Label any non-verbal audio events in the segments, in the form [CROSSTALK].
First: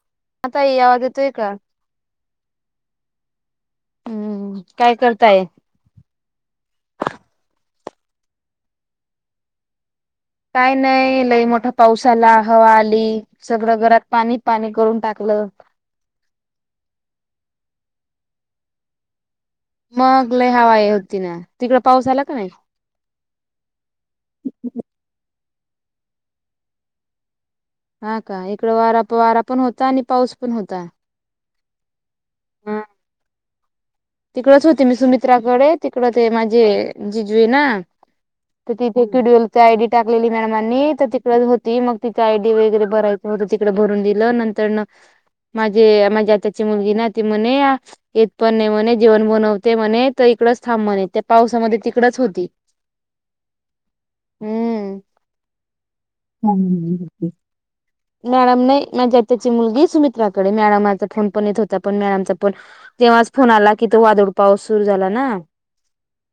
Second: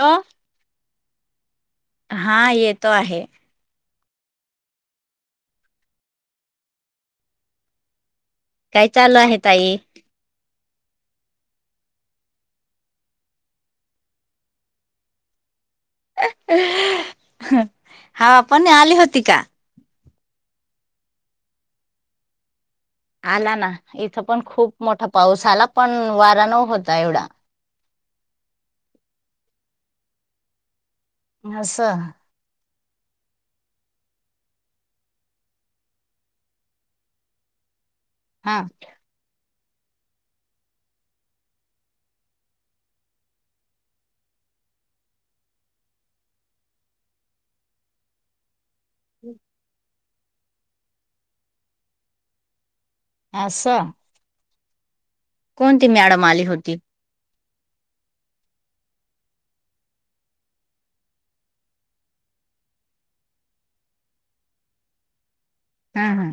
हा... हा ताई आवज येतोय का? हा येतो आहे. हम्म काय करताय? काय चालू आहे ताई? काय नाही लई मोठा पाऊस आला, हवा आली सगळं घरात पाणी, पाणी करून टाकलं. हा पाणी आली होती का? मग लय हवा आहे होती ना, तिकंड पाऊस झाला का नाही? आला ना इथं पण खुप मोठा पाऊस आला पण वारा नव्हता एवढा. हा का इकड वारा, वारा पण होता आणि पाऊस पण होता. अस. तिकडच होती मी सुमित्राकडे तिकड ते माझे जिजू आहे ना हा तर ते हे क्युडएलची आय डी टाकलेली मॅडमांनी तर तिकडेच होती मग तिची आयडी वगैरे भरायची होत तिकडे भरून दिलं नंतर न माझे, माझी आत्याची मुलगी ना ती म्हणे येत पण नाही म्हणे जेवण बनवते म्हणे तर इकडच थांब म्हणे त्या पावसामध्ये तिकडच होती. आस. हम्म मॅडम आली होती हम्म [INAUDIBLE] मॅडम नाही माझ्या आत्याची मुलगी सुमित्राकडे मॅडमाचा फोन पण येत होता पण मॅडमचा फोन तेव्हाच फोन आला की तो वादळ पाऊस सुरू झाला ना. हा हा.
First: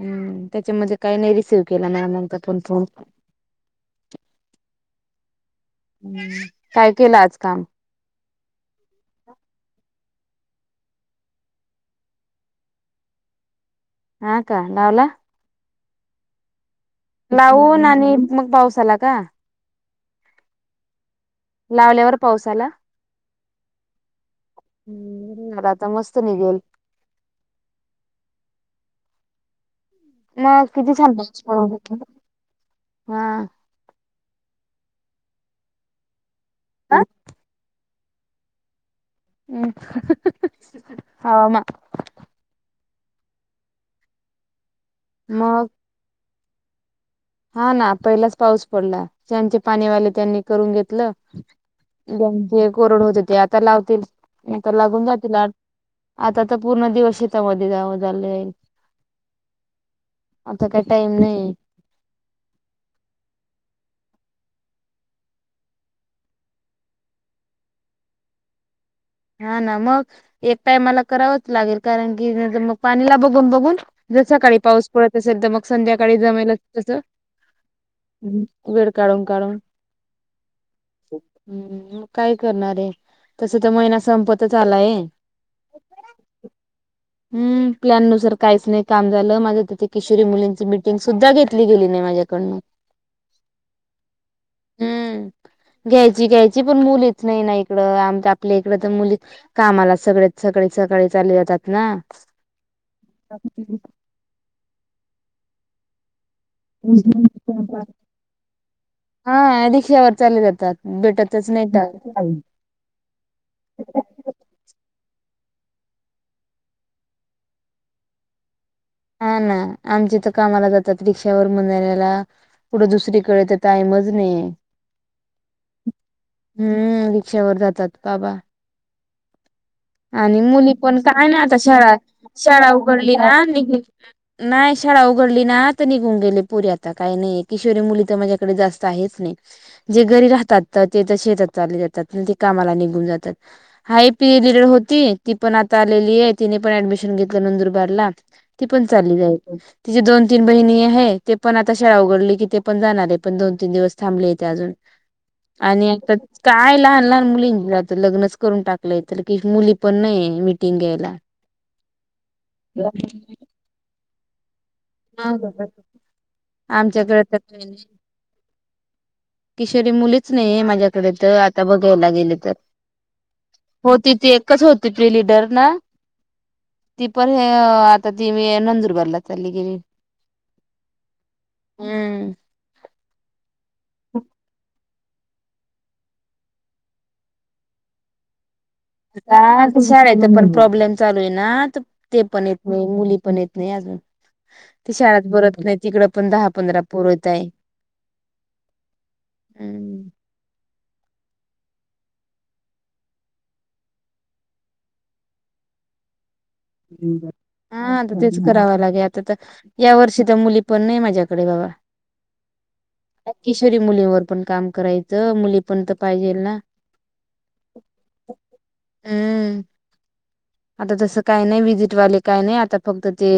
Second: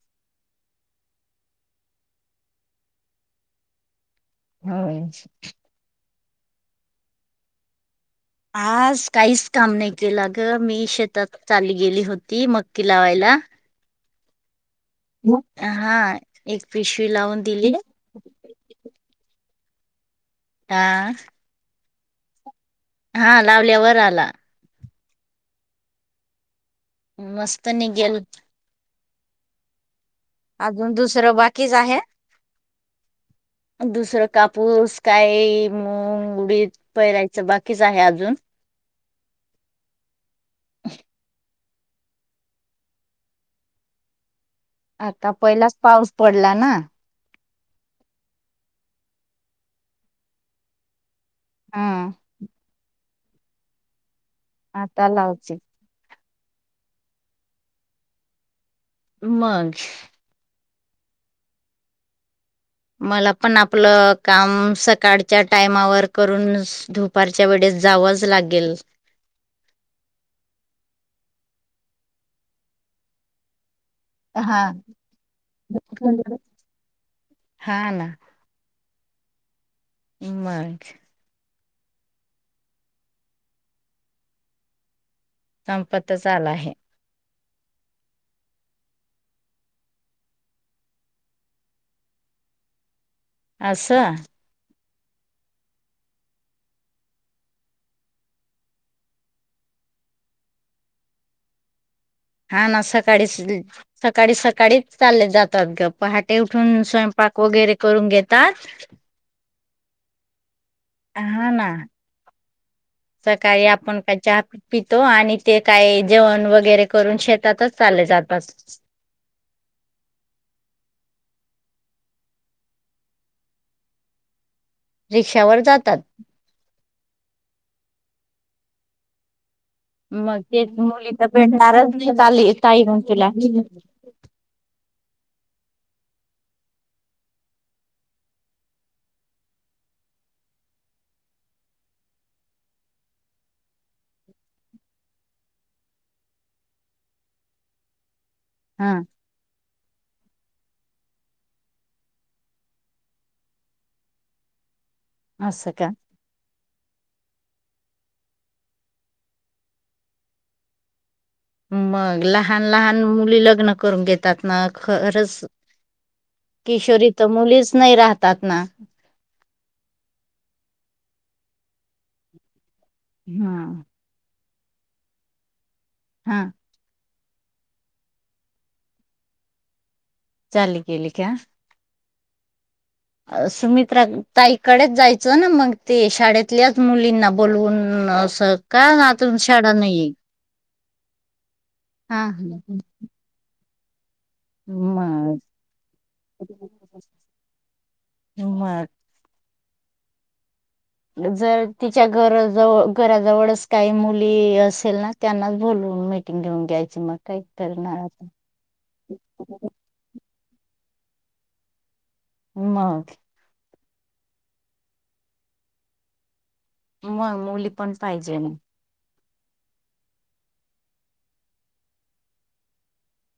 हम्म, त्याच्यामध्ये काही नाही रिसीव्ह केला नाही मॅडमानचा पण फोन- होय. हम्म, काय केलं आज काम? आज काहीच काम नाही केलं ग मी शेतात चाली गेली होती मक्की लावायला. हा का लावला? म हा. एक पिशवीला लाऊन आणि मग पाऊस आला का? आ? लावल्यावर, पाऊस आला? हा, लावल्यावर आला. हम्म. बर, आता मस्त निघेल. मस्त निगेल मग अजून किती छान दुसरं, पाऊस पडत बाकीचं होता. आहे. हा दुसरं, कापूस काई मुंग, उडीद पेरायचं, बाकीच आहे अजून. अं [UNINTELLIGIBLE] हाव माय. आता मग पहिलाच पाऊस पडला ना? हा, ना. पहिलाच पाऊस पडला. ज्यांचे पाणीवाले त्यांनी, करून घेतलं‌. हा. पण जे कोरड होते, ते आता लावतील. नाही तर लागून आता जातील आज लावची. आता त पूर्ण दिवस शेतामध्ये जावं, झालंय. मग. आता काय, टाईम नाही. मला पण आपलं, काम सकाडच्या टायमावर करून स दुपारच्या वेडेस, जावंच लागेल. हा, ना मग. एक टायमाला करावंच लागेल. कारण की, ज मग पाणीला बघून - बघून जर सकाळी हा. पाऊस पडत असेल, तर मग संध्याकाळी जमेल तसं हा ना वेड काढून - काढून. मग. हम्म. मग काय करणारए? तसं तर, महिना संपतच आलाये. संपतच आलाय. [INAUDIBLE] हम्म. प्लॅननुसार काहीच नाही काम झालं. माझं त ते किशोरी मुलींची मीटिंग सुद्धा घेतली गेली नाही, माझ्याकडनं. [INAUDIBLE] आस्स? हम्म. घ्यायची - घ्यायची, पण मुलीच नाही ना इकडं. आमच आपले इकडं तर मुली, कामाला सगळे सकाळी- सकाळी चालले जातात ना. हा, ना. सकाडीच, सकाडी- सकाडीच चालले जातात गप. पहाटे उठून, स्वयंपाक वगैरे करून घेतात. हा, रिक्षावर चालले जातात. भेटतच हा, नाही ना. तर. सकाळी आपण काय? चहा पित पितो आणि ते काय जेवण वगैरे करून, शेतातच चालले जातात. हा, ना. आमची तर कामाला जातात. रिक्षावर [UNINTELLIGIBLE] कुठं, दुसरीकडे तर टायमच नाहीये. रिक्षावर जातात. हम्म. रिक्षावर जातात, बाबा. आणि मग ते मुली पण तर काय ना आता भेटणारच शाळात. नाही आली शाळा ताई म्हण उघडली तुला ना. नि नायी शाळा उघडली ना, त निघून गेले पोरी आता, काही नाहीय. किशोरी मुली तर, माझ्याकडे जास्त आहेच नाही. जे घरी राहतात. तर ते तर शेतात चालले जातात. न ते कामाला निघून जातात. हाय पी ए लिडर होती. ती पण आता आलेलीए. तिने पण ऍडमिशन घेतलं, नंदुरबारला. ती पण हा चाली जाइल. तिजी दोन तीन बहिणी हे, ते पण आता शाळा उघडली की ते पण जाणारे, पण दोन तीन दिवस थांबलेे ते अजून [INAUDIBLE] असं आणि का आता काय लहान-लहान मुलींना त लग्नच करून टाकलंय [UNINTELLIGIBLE] मुली पण नईए मिटिंग घ्यायला मग लहान-लहान मुली लग्न करून घेत तात ना, खरंच आमच्याकडे किशोरी त तर काही मुलीच नाही. नही राहतात ना. किशोरी मुलीच नहीए माझ्याकडे त आता बघायला गेले तर. हम. होती ती एकच होती, ती लिडर ना हं. ती पण ह आता ती मी नंदुरबारला चालली गेली चाली गेली का? हम्म. ए सुमित्रा ताईकडेच जाय च ना मग ते शाळेतल्याच मुलींना बोलवून अस आता शाळेत पण प्रॉब्लेम चालू ये ना, ते हा पण येत नही मुली पण येत नही अजून. ती शाळात मग भरत नाही, तिकड पण दहा पंधरा पोरं येता यत. मग हम् [INAUDIBLE] जर तिच्या घरा जव घरा जवळच काही मुली असेल ना त्यांनाच बोलवून मीटिंग घेऊ हां आता तेच करावं लागेल, आता तर या वर्षी तर मुली पण नही माझ्याकडे बाबा मंग? किशोरी मुलीवर पण काम करायचं, मुली पण तर पाहिजे ना? म मुली पण पाहिजे. हम. आता तसं काही नही व्हिजिटवाले काय नही, आता फक्त ते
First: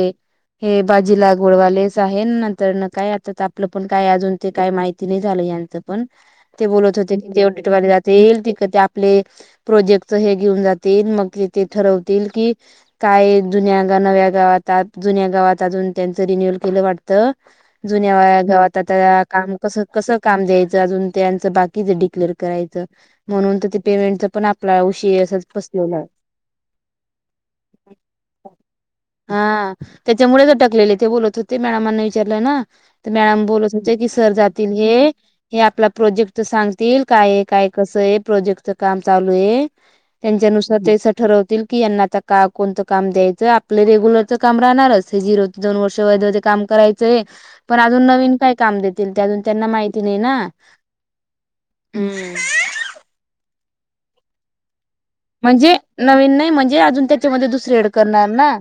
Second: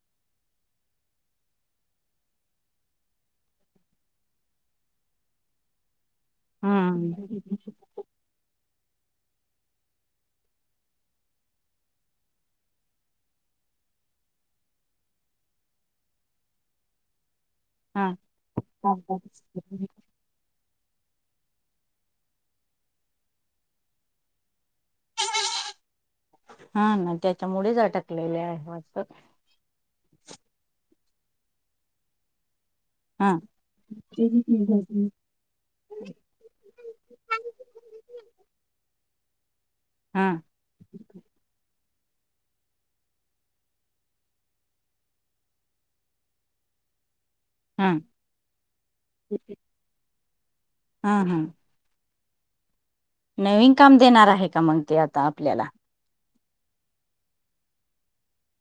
हे भाजी लागवड वालेच आहे, नंतर न काय आता आपलं पण काय अजून ते काही माहिती नही झालं यांचं. पण ते बोलत होते ते हम्म ऑडिटवाले जात ते एईल तिक आपले प्रोजेक्टच हे घेऊन जातील, मग तेथ ठरवतील कि काय जुन्या गन नव्या गावात, आत जुन्या गावात अजून त्यांचं रिन्युल केलं वाटत हा जुन्या वया गावात आता काम कसं-कसं काम द्यायचं अजून त्यांचं बाकीच डिक्लेअर करायचं म्हणून त ते पेमेंटच पण, आपला उशी अस फसलेलं. हा ना त्याच्यामुळेच अटकलेले आहेत वाटत. हां त्याच्यामुळे च अटकलेले, ते बोलत होते, मॅडमांना विचारलं ना. त हा मॅडम बोलत होते की सर जातील हे हे आपला प्रोजेक्टच सांगतील, काय ये काय कसं ये, प्रोजेक्टच काम चालू ये हा त्यांच्यानुसार त्याच ठरवत की यांना आता का, कोणतं काम द्यायचं आपल रेग्युलरच काम राहणारच, हे जीरो ते दोन वर्ष वैधध्ये काम कराय च ये पण हा अजून नवीन काय काम देतील, त्यांना अजून माहिती नही ना, हा हा हम्. नवीन काम देणार आहे का, मग ते आत? म्हणजे नवीन नाही म्हणजे अजून त्याच्यामध्ये दुसर एड करणार ना.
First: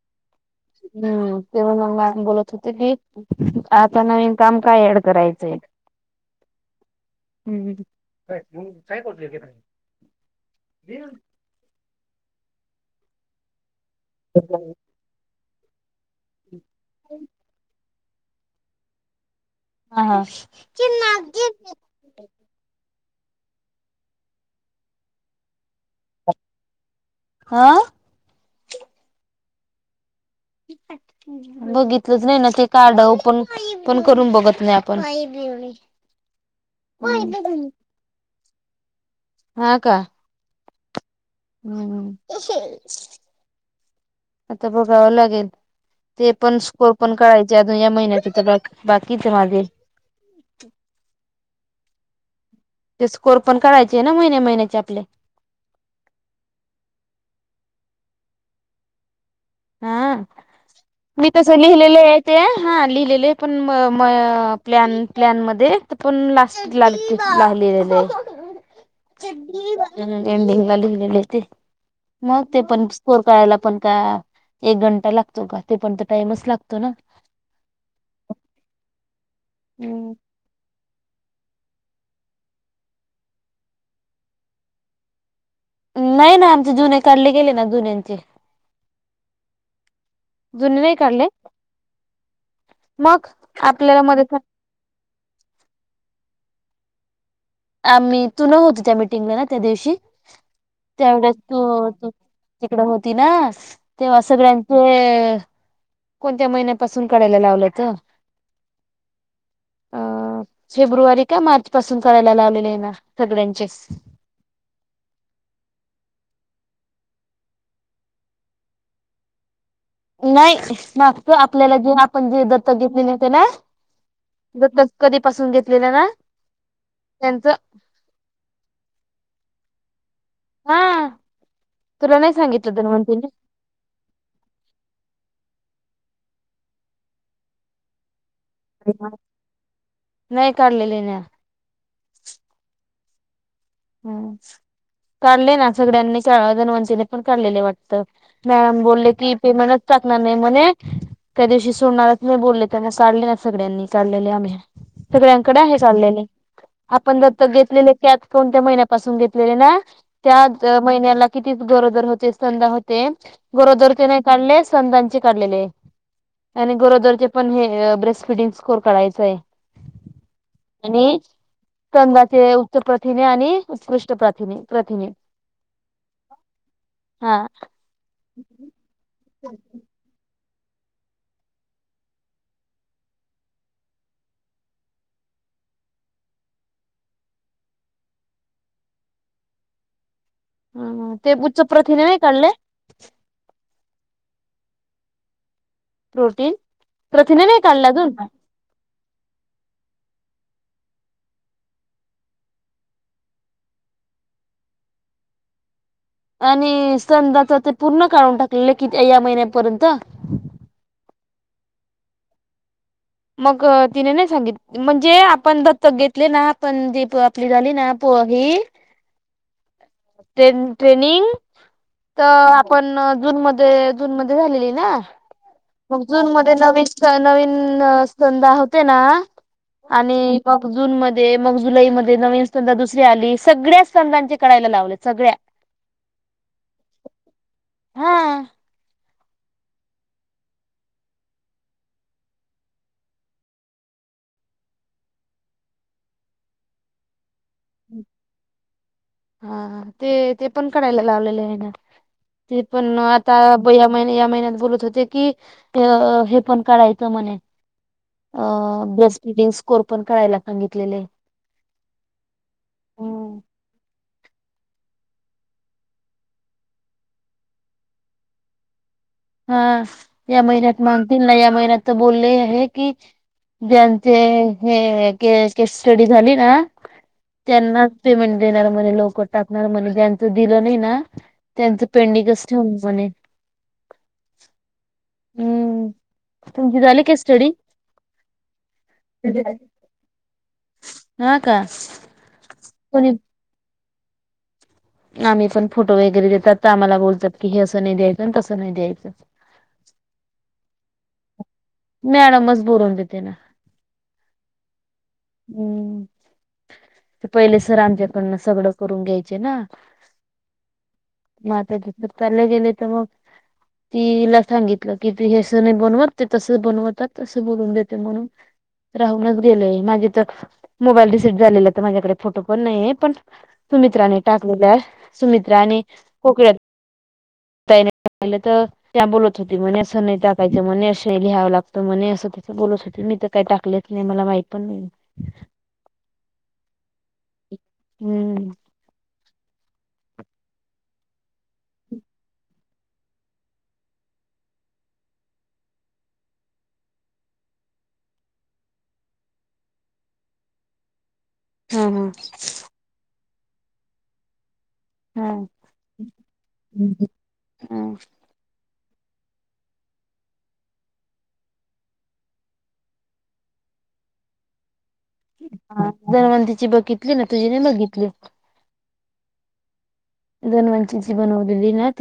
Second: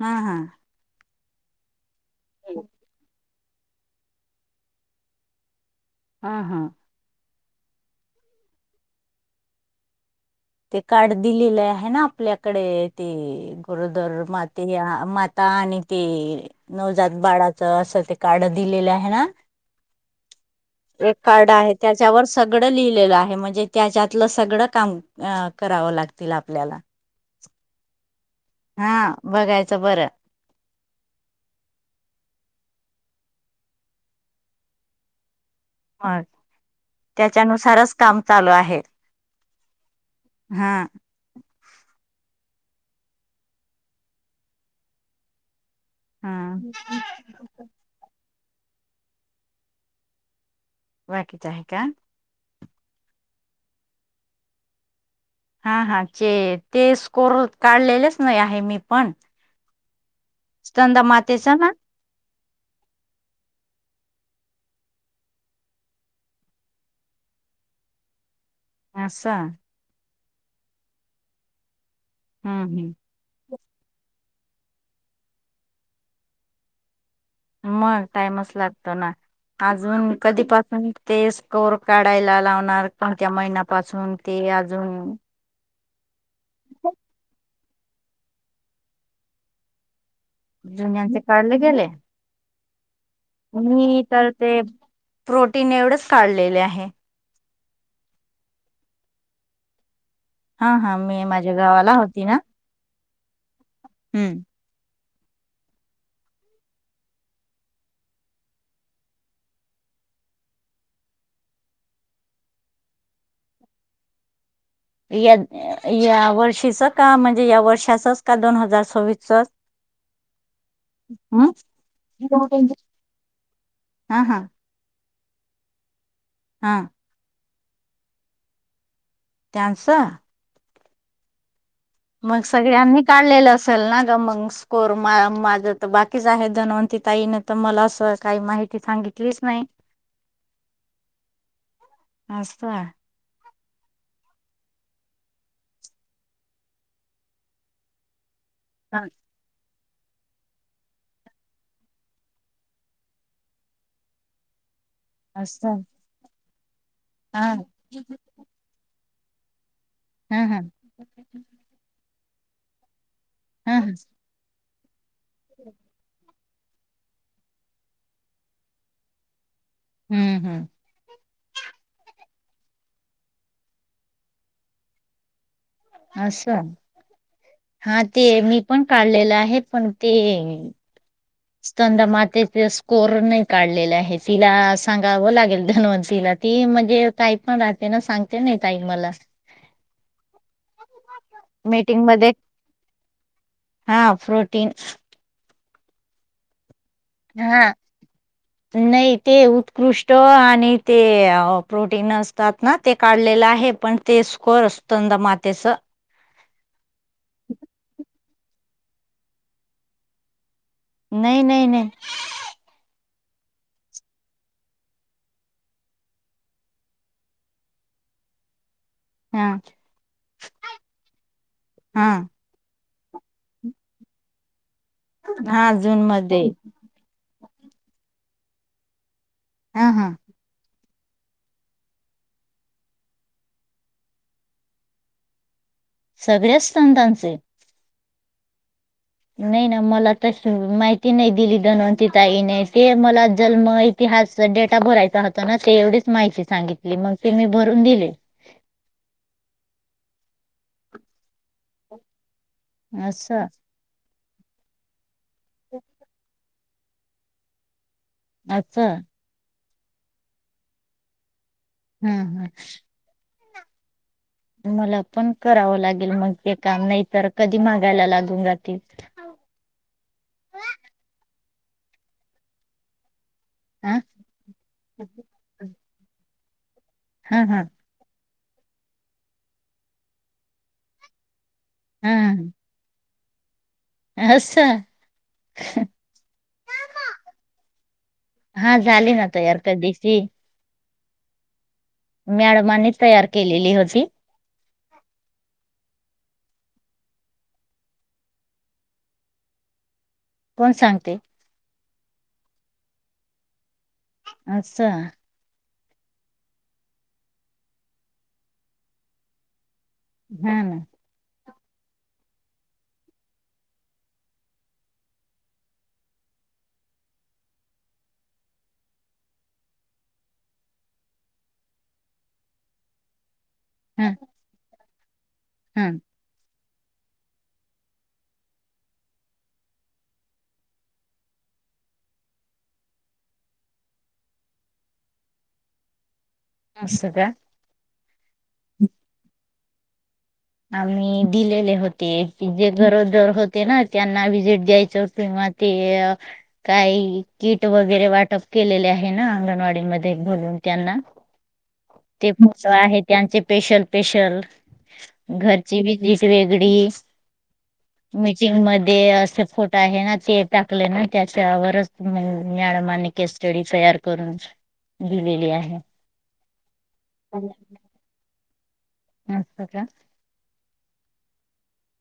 हा हा. हम्म ते मग बोलत होते की आता नवीन काम का ॲड करायचंय? हा हा. हम्म. ते कार्ड दिलेले आहे ना आपल्याकडे ते गरोदर माते म ता आणि ते नवजात बाळाचं असं ते कार्ड दिलेलं आहे ना. हा हा एक कार्ड आहे त्या च्यावर सगड लिहिलेलं आहे म्हणजे त्याच्यातलं सगड काम अ करावं लागतील आपल्याला. हं. हा बघायचं बरं. [INAUDIBLE] बघितलंच नाही ना ते कार्ड ओपन पण करून बघत नाही आपण. मग त्याच्यानुसारच काम चालू आहे. हा का? हा. हम्म आता बघावं लागेल. हा ते पण स्कोर पण कळायचे अजून या महिन्याचे तर बाकी बाकीच माझे. बाकीच आहे का? ते स्कोर पण कळायचे आहे ना महिने महिन्याचे आपले. हा हा चे ते स्कोर काढलेलेच नाही आहे मी पण. हा स्तंदा मी तस मातेचा ना लिहिलेलं आहे ते हा लिहिलेले पण म म प्लॅन प्लॅन मध्ये पण ला हॉपिटलािलालीलेले. असं हम एन्डिंग ला लिहिलेले ते मग ते हम्म हम्म पण कोर काळायला पण का एक घंटा लागतो का ते पण त टाइमच लागतो ना. मग टाइमच लागतो ना अजून हम्म. कधीपासून ते स्कोर काढायला लावणार कोणत्या महिन्यापासून ते अजून नाही ना आमचे जुने काढले गेले ना जुन्यांचे. जुने नाही जुन्यांचे काढले गेले मग आपल्याला मी तर मदत ते प्रोटीन एवढेच काढलेले आहे. आम्ही तु न होतो त्या मिटिंगला ना त्या दिवशी? हा हा मी त्यावेळेस माझ्या तू गावाला होती ना तिकड होती ना तेव्हा हम्म सगळ्यां हे. कोणत्या महिन्यापासून कढायला लावलंत अ फेब्रुवारी का मार्च पासून काढायला लावलेले आहे ना सगळ्यांचेच. या या वर्षीच का म्हणजे या वर्षाचच का दोन हजार सव्वीसचच. [UNINTELLIGIBLE] नाही मागतो आपल्याला जे आपण जे दत्तक घेतलेले होते ना हा हा दतक कधीपसून घेतलेलं ना. हा. त्यांचं. त्यांच. हा तुला नाही मग सांगितलं सगळ्यांनी धन्वंतीने काढलेलं चल ना ग मग स्कोर मा माझं तर बाकीच आहे धनवंती ताईने तर मला अस काही माहिती ती सांगितलीच नाही नाही काढलेले ना असं हाय हम् काढले ना सगळ्यांनी का [UNINTELLIGIBLE] पण काढलेले वाटतं. मॅडम बोले की पेमेंटच टाकणार नाही म्हणे त्या दिवशी सोडणारच नाही बोलले त्यांना काढले ना सगळ्यांनी काढलेले आम्ही. सगळ्यांकडे आहे असं काढलेले आपण हा दत्तक घेतलेले त्यात कोणत्या महिन्यापासून घेतलेले ना हा हा त्या महिन्याला किती गरोदर होते सस्तनदा होते हा गरोदर चे नाही काढले स्तनदा काढलेले आणि गरोदरचे पण हे, ब्रेस्ट फिडिंग स्कोर कढायचा हाय. हम्म, हम्म. आणि कंदाचे उत्तर प्र प्रथिने आणि उत्कृष्ट प्रथिणे, प्रथिने. असं, हा हा ते मी पण काढलेलं आहे पण ते [UNINTELLIGIBLE] दा मातेचे स्कोर नाही काढलेले आहे, तिला सांगावं लागेल धन्वंतीिला. ती म्हणजे काय पण राहते ना सांगते नाही ताई मला. हा, ह ते उच्च मीटिंग प्रथिने नाही मध्ये काढले? हा प्रोरोटीन. प्रोटीन, प्रथिने नाही हा काढला अजून? नाही ते उत्कृष्ट आणि ते, प्रोटीन असतात ना ते काढलेलं आहे पण ते स्कोर असतं समदं मातेच. आणि संदाच ते पूर्ण काढून टाकलेलं कि या महिन्यापर्यंत नाही, नाही नाही. मग तिने नाही सांगित म्हणजे आपण दत्तक घेतले ना, पण आपण जी प आपली झाली ना पो ही. हा. ट्रेन, ट्रेनिंग हा तर पण जून मध्ये, जून मध्ये झालेली ना. मग जून मध्ये नवीन नवीन, संधा होते ना हा हा आणि मग जून मध्ये मग जुलैमध्ये नवीन संगा दुसरी आली, सगळ्या संघर्ष संघानचे कळायला लावले सगळ्या, [UNINTELLIGIBLE] सगळ्याच संतांचे हा नाही ना मला तर माहिती नाही दिली दनवती ताईने ते मला जन्मही ते डेटा भरायचा होता ना ते एवढीच माहिती सांगितली मग ते मी भरून दिली हा ते ते पण करायला लावलेले हेनं ते पण असं आता. पुढल्या महिन्यात या महिन्यात बोलत होते की हे पण करायचं म्हणे. असं अ [UNINTELLIGIBLE] स्कोर पण करायला सांगितलेले. हम् हम्. मला पण करावं लागेल मग ते काम नाही तर कधी मागायला लागून जातील. हा या महिन्यात मागतील ना या महिन्यात तर बोलले आहे की ज्यांचे हे ह के स्टडी झाली ना हा हा त्यांना पेमेंट देणार म्हणे लवकर टाकणार म्हणे ज्यांचं दिलं नाही ना त्यांचं पेंडिंगच हा ठेवू म्हणे. असं हम्म तुमची झाली काय स्टडी. हा झाली ना तयार कधीची हा का. मॅडमानी कोणी तयार केलेली होती. आम्ही पण फोटो वगैरे देतात तर, आम्हाला बोलतात की हे असं नाही द्यायचं आणि तसं नाही द्यायचं. कोण सांगते? मॅडमच बरून देते ना. अस. हम्म. ते पहिले सर आमच्याकडनं सगळं करून घ्यायचे ना. हा ना. मग आता तिथ काढलं गेल तव्हा. तिला सांगितलं की ते अस नाही बनवत ते तस बनवतात तस बोलून देते म्हणून. राहूनच गेलेय. माझे तर मोबाईल रिसीव झालेला तर माझ्याकडे फोटो पण नाहीय पण. हा सुमित्राने टाकलेल्या सुमित्रा आणि. हा कोण कोण यात तर त्या बोलत होती म्हणे असं नाही टाकायचं म्हणे असे लई लिहावं लागत म्हणे. असं त्या बोलत होते मी तर काही टाकलेच नाही मला माहीत पण नाही. असं का. हम्म. आम्ही दिलेले होते. ती जे गरोदर होते ना. त्यांना व्हिजिट द्यायचं किंवा ते काही किट वगैरे वाटप केलेले आहे ना. अंगणवाडीमध्ये बोलून त्यांना. हा ते कोणच आहे त्यांचे पेशल स्पेशल हा घरची बी किट वेगळी हा. मीठ टीम मध्ये असे फोटो आहे ना. ते टाकले ना. त्याच्यावरच मॅडमानी कस्टडी तयार करून दिलेली आहे. ह दहीहंडीची बघितली ना. तुझी नाही बघितली. नव्हत का. गण वंचीची बनवळी ना ती.